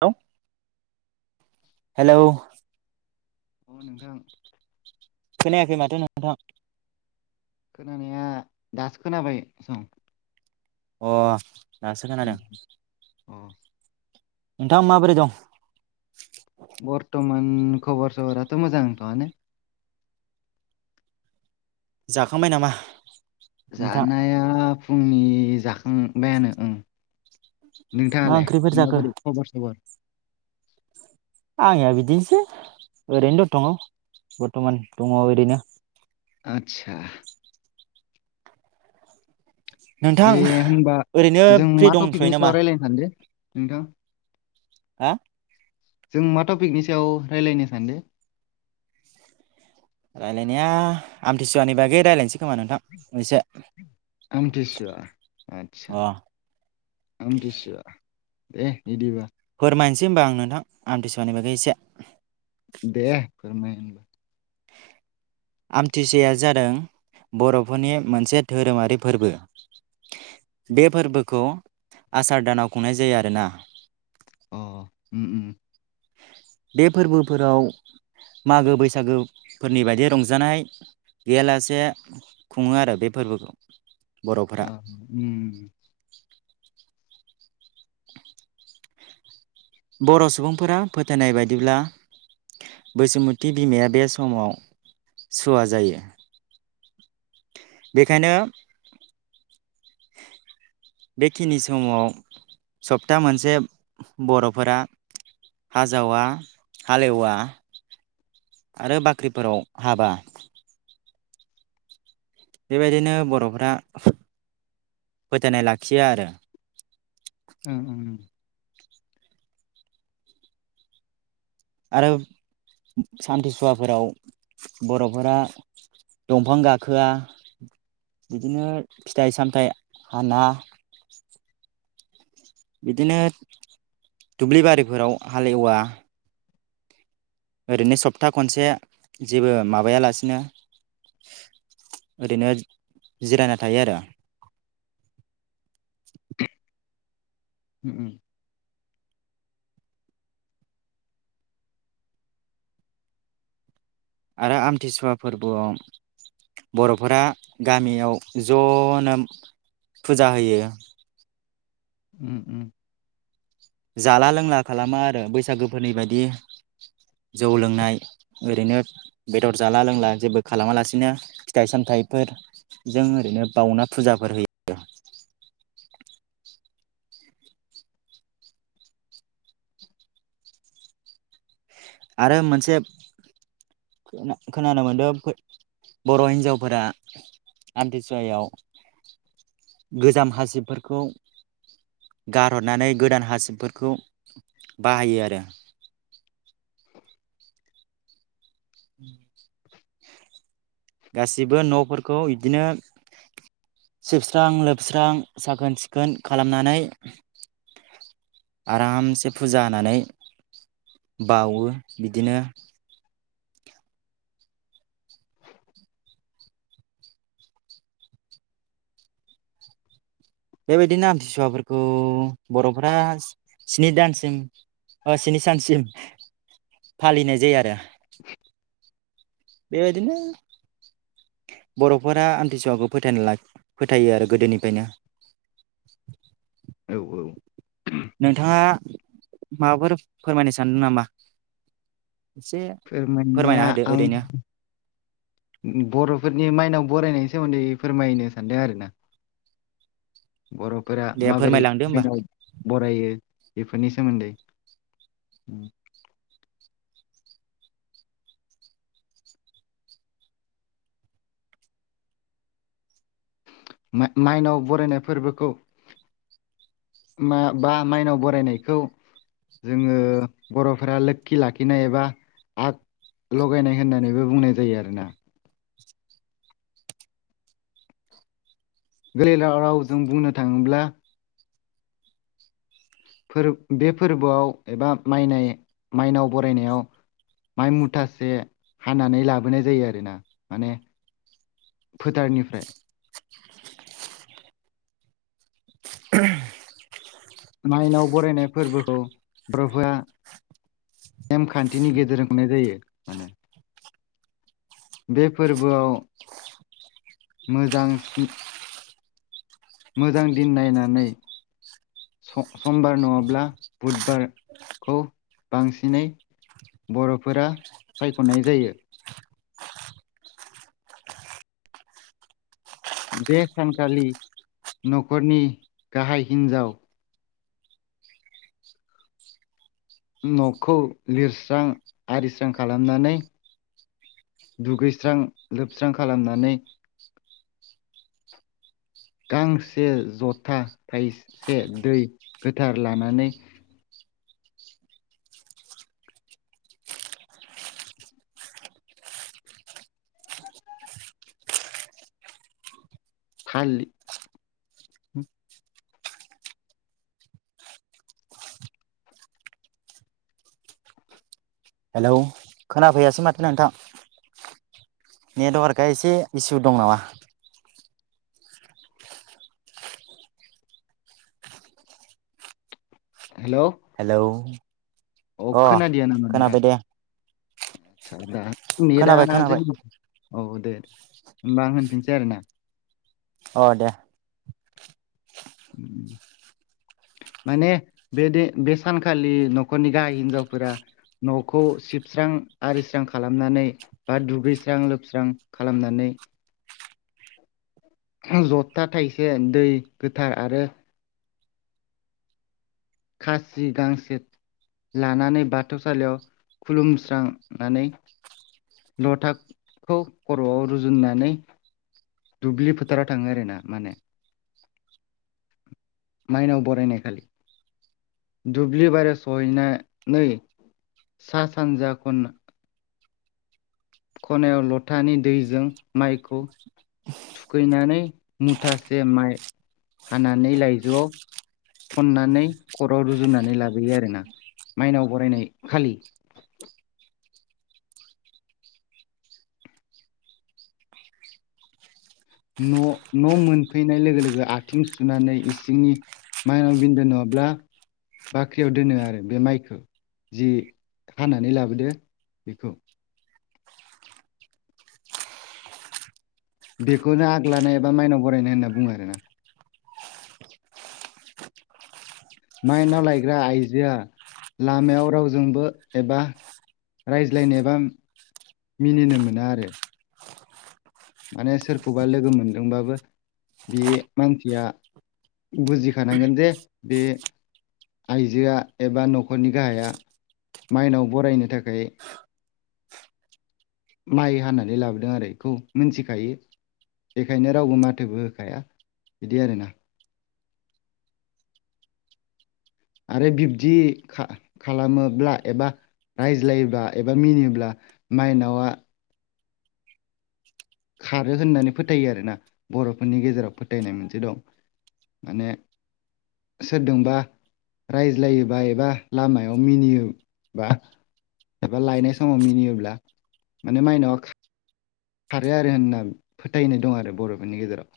[unintelligible] Hello औ नोंथां। खोनायाखै माथो नोंथां। खोनानाया दासो खोनाबाय सं। अ दासो खोनादों। उम अ नोंथाङा माबोरै दं? बर्टमान खबर सबराथ' मोजांथ'आनो। जाखांबाय नामा? नोंथां जानाया फुंनि जाखांबायानो ओं। मा नोंथाङालाय ओंख्रिफोर जाखो माबोरै खबर सबर? आंनिया बिदिनोसै ओरैनो दं थङ बर्थ'मान दङ ओरैनो। आतसा। नोंथां दे होनबा ओरैनो जों फ्रि मा दंथ'यो टपिकनि नामा सायाव रायज्लायनो सानदो नोंथां? हा? जों मा टपिकनि सायाव रायज्लायनो सानदो? रायलायनाया आमथिसुवानि बागै रायलायनोसै खोमा नोंथां एसे आमथिसुवा आतसा। अ आमथिसुवा दे बिदिबा। फोरमायनोसै होमबा आं नोंथां आमथिसुवानि बागै एसे। दे फोरमाय होमबा। आमथिसुवाया जादों बर'फोरनि मोनसे धोरोमारि फोरबो। बे फोरबोखौ आसार दानाव खुंनाय जायो आरोना। अ उम उम। बे फोरबोफोराव मागो बैसागो फोरनि बायदि रंजानाय गैयालासे खुङो आरो बे फोरबोखौ बर'फोरा। अ उम बर' सुबुंफोरा फोथायनाय बायदिब्ला। बैसुमति बिमाया बे समाव सुवा जायो। बेखायनो बेखिनि समाव सप्ता मोनसे बर'फोरा। हाजावा हालेवा आरो बाख्रिफोराव हाबा बेबायदिनो बर'फ्रा फो-फोथनाय लाखियो आरो। उम उम। आरो सान्थिसुवाफोराव बर'फोरा दंफां गाखोआ बिदिनो फिथाइ सामथायाइ हाना बिदिनो दुब्लि बारिफोराव हालेवा ओरैनो सप्ता खनसे जेबो माबायालासिनो ओरैनो जिरायना थायो आरो। उम उम। आरो आमथिसुवा फोरबोआव बर'फोरा गामियाव ज'नो फुजा होयो उम उम जाला लोंला खालामा आरो बैसागोफोरनि बायदि जौ लोंनाय ओरैनो बेदर जाला लोंला जेबो खालामालासिनो फिथाइ सामथाइफोर जों ओरैनो बउना फुजाफोर होयो दे आरो मोनसे खोनानो मोन्दों बर' हिन्जावफोरा आमथिसुवायाव गोजाम हासिबफोरखौ गारहरनानै गोदान हासिबफोरखौ बाहायो आरो उम [inaudible] [inaudible] गासिबो न'फोरखौ बिदिनो सिबस्रां लोबस्रां साखोन सिखोन खालामनानै आरामसे फुजा होनानै बावो बिदिनो बेबायदिनो आमथिसुवाफोरखौ बर'फोरा स्नि दानसिम स्नि सानसिम फालिनाय जायो आरो बेबायदिनो बर'फोरा आमथिसुवाखौ फोथाय फोथायो आरो गोदोनिफ्रायनो औ औ नोंथाङा माबाफोर फोरमायनो सानदों नामा एसे फोरमायना फोरमायनाया होदो आं ओरैनो बर'फोरनि माइनाव बरायनायनि सोमोन्दै फोरमायनो सानदों आरो ना बर'फोरा दे माबोरै फोरमायलांदो होमबा मनाव बरायो बेफोरनि सोमोन्दै माइनाव बरायनाय फोरबोखौ मा बा माइनाव बरायनायखौ जोङो बर'फोरा लोखि लाखिनाय एबा आग लगायनाय होननानैबो बुंनाय जायो आरोना गोलैलाव रावजों बुंनो थाङोब्ला फोर बे फोरबोआव एबा माइनाय माइनाव बरायनायाव माइ मुथासे हानानै लाबोनाय जायो आरोना माने फोथारनिफ्राय [unintelligible] माइनाव बरायनाय फोरबोखौ ब्रफुआ नेमखान्थिनि गेजेरजों होननाय जायो माने बे फोरबोआव मोजां स्नि मोजां दिन नायनानै स समबार नङाब्ला बुधबारखौ बांसिनै बर'फोरा सायख'नाय जायो बे सानखालि न'खरनि गाहाय हिन्जाव न'खौ लिरस्रां आरिस्रां खालामनानै दुगैस्रां लोबस्रां खालामनानै गांसे ज'था थाइसे दै गोथार लानानै खाललि हेलौ खोनाफैयासै माथो नोंथां नेटवार्कआ एसे इसु दं नामा हेलौ हेलौ, अ खोनादिया नामा नोंथां खोनाबाय दे। [unintelligible] खोनाबाय खोनाबाय औ दे होनबा आं होनफिनसै आरोना। अ दे उम, [unintelligible] माने बे दे बे सानखालि न'खरनि गाहाय हिनजावफोरा न'खौ सिबस्रां आरिस्रां खालामनानै बा दुगैस्रां लोबस्रां खालामनानै [unintelligible] जथा थाइसे दै गोथार आरो खासि गांसे लानानै बाथौसालियाव खुलुमस्रांनानै लथाखौ खर'आव रुजुननानै दुब्लि फोथाराव थाङो आरोना माने माइनाव बरायनाय खालि दुब्लि बारि सहैनानै सा सानजा खन खनायाव लथानि दैजों माइखौ थुखैनानै मुथासे माइ हानानै लायजोआव खननानै खर'आव रुजुनानै लाबोयो आरोना माइनाव बरायनाय खालि न' न' मोनफैनाय लोगो लोगो आथिं सुनानै इसिंनि माइनाव बिन्दो नङाब्ला बाख्रियाव दोनो आरो बे माइखो जि हानानै लाबोदो बेखौ बेखौनो आग्लानाय एबा माइनाव बरायनाय होनना बुङो आरोना। माइनाव लायग्रा आइजोआ लामायाव रावजोंबो एबा रायज्लायनोबाम मिनिनो मोना आरो। माने सोरखौबा लोगो मोनदोंबाबो बे मानसिया बुजिखानांगोन जे बे आइजोआ एबा न'खरनि गाहाया माइनाव बरायनो थाखाय माइ हानानै लाबोदों आरो इखौ मिनथिखायो। बेखायनो रावबो माथोबो होखाया बिदि आरो ना। आरो बिब्दि खा- खालामोब्ला एबा रायज्लायब्ला एबा मिनिब्ला माइनावा खारो होननानै फोथायो आरोना बर'फोरनि गेजेराव फोथायनाय मोनसे दं। माने सोरदोंबा रायज्लायोबा एबा लामायाव मिनियोबा एबा लायनाय समाव मिनियोब्ला माने माइनावा खा खारो आरो होनना फोथायनाय दं आरो बर'फोरनि गेजेराव।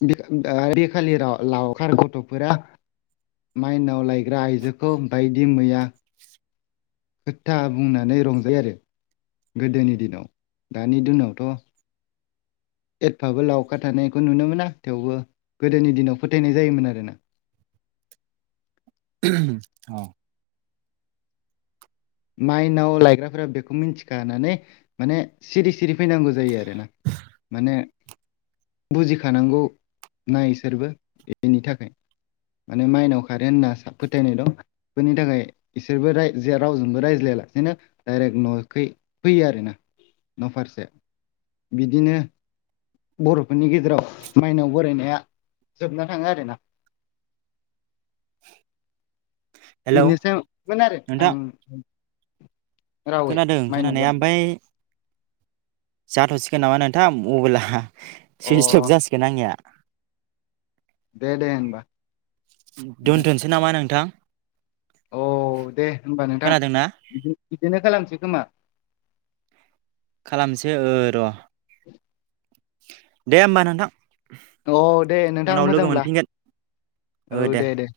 [unintelligible] लावखार गथ'फोरा माइनाव लायग्रा आइजोखौ बायदि मैया खोथा बुंनानै रंजायो आरो गोदोनि दिनाव दानि दोनावथ' एफाबो लावखार थानायखौ नुनो मोन आं थेवबो गोदोनि दिनाव फोथायनाय जायोमोन आरोना। औ माइन्दाव लायग्राफोरा बेखौ मिथिखानानै माने सिरि सिरि फैनांगौ जायो आरो ना। माने बुजिखानांगौ नाय इसोरबो बेनि थाखाय माने माइनाव खारो होनना फोथायनाय दं बेनि थाखाय इसोरबो ज रावजों जबो रायज्लायालासेनो दडायरेक्ट न' फैयो आरोोना न' फारसे बिदिनो बर'फोरनि गेजेराव माइनाव बरायनाया जोबना थाङो आरोना। हेलौ बेनोसैमोन आरो नोंथां आं रावै खोनादों माइनाव खोनानाया बरायनाय ओमफाय जाथ'सिगोन नामा नोंथां अबोेला अ सुइस लक जासिगोन आंनिया दे दे होनबा नोंथां दोन्थ'सै नामा नोंथां। औ दे होनोमबा नोंथां खोनादोंना बिदिनो खालामसै खोमा। खालामसै र' दे होमबा नोंथां। औ दे नोंथां उनाव लोगो मोजांब्ला मोनफिनगोन औ दे दे।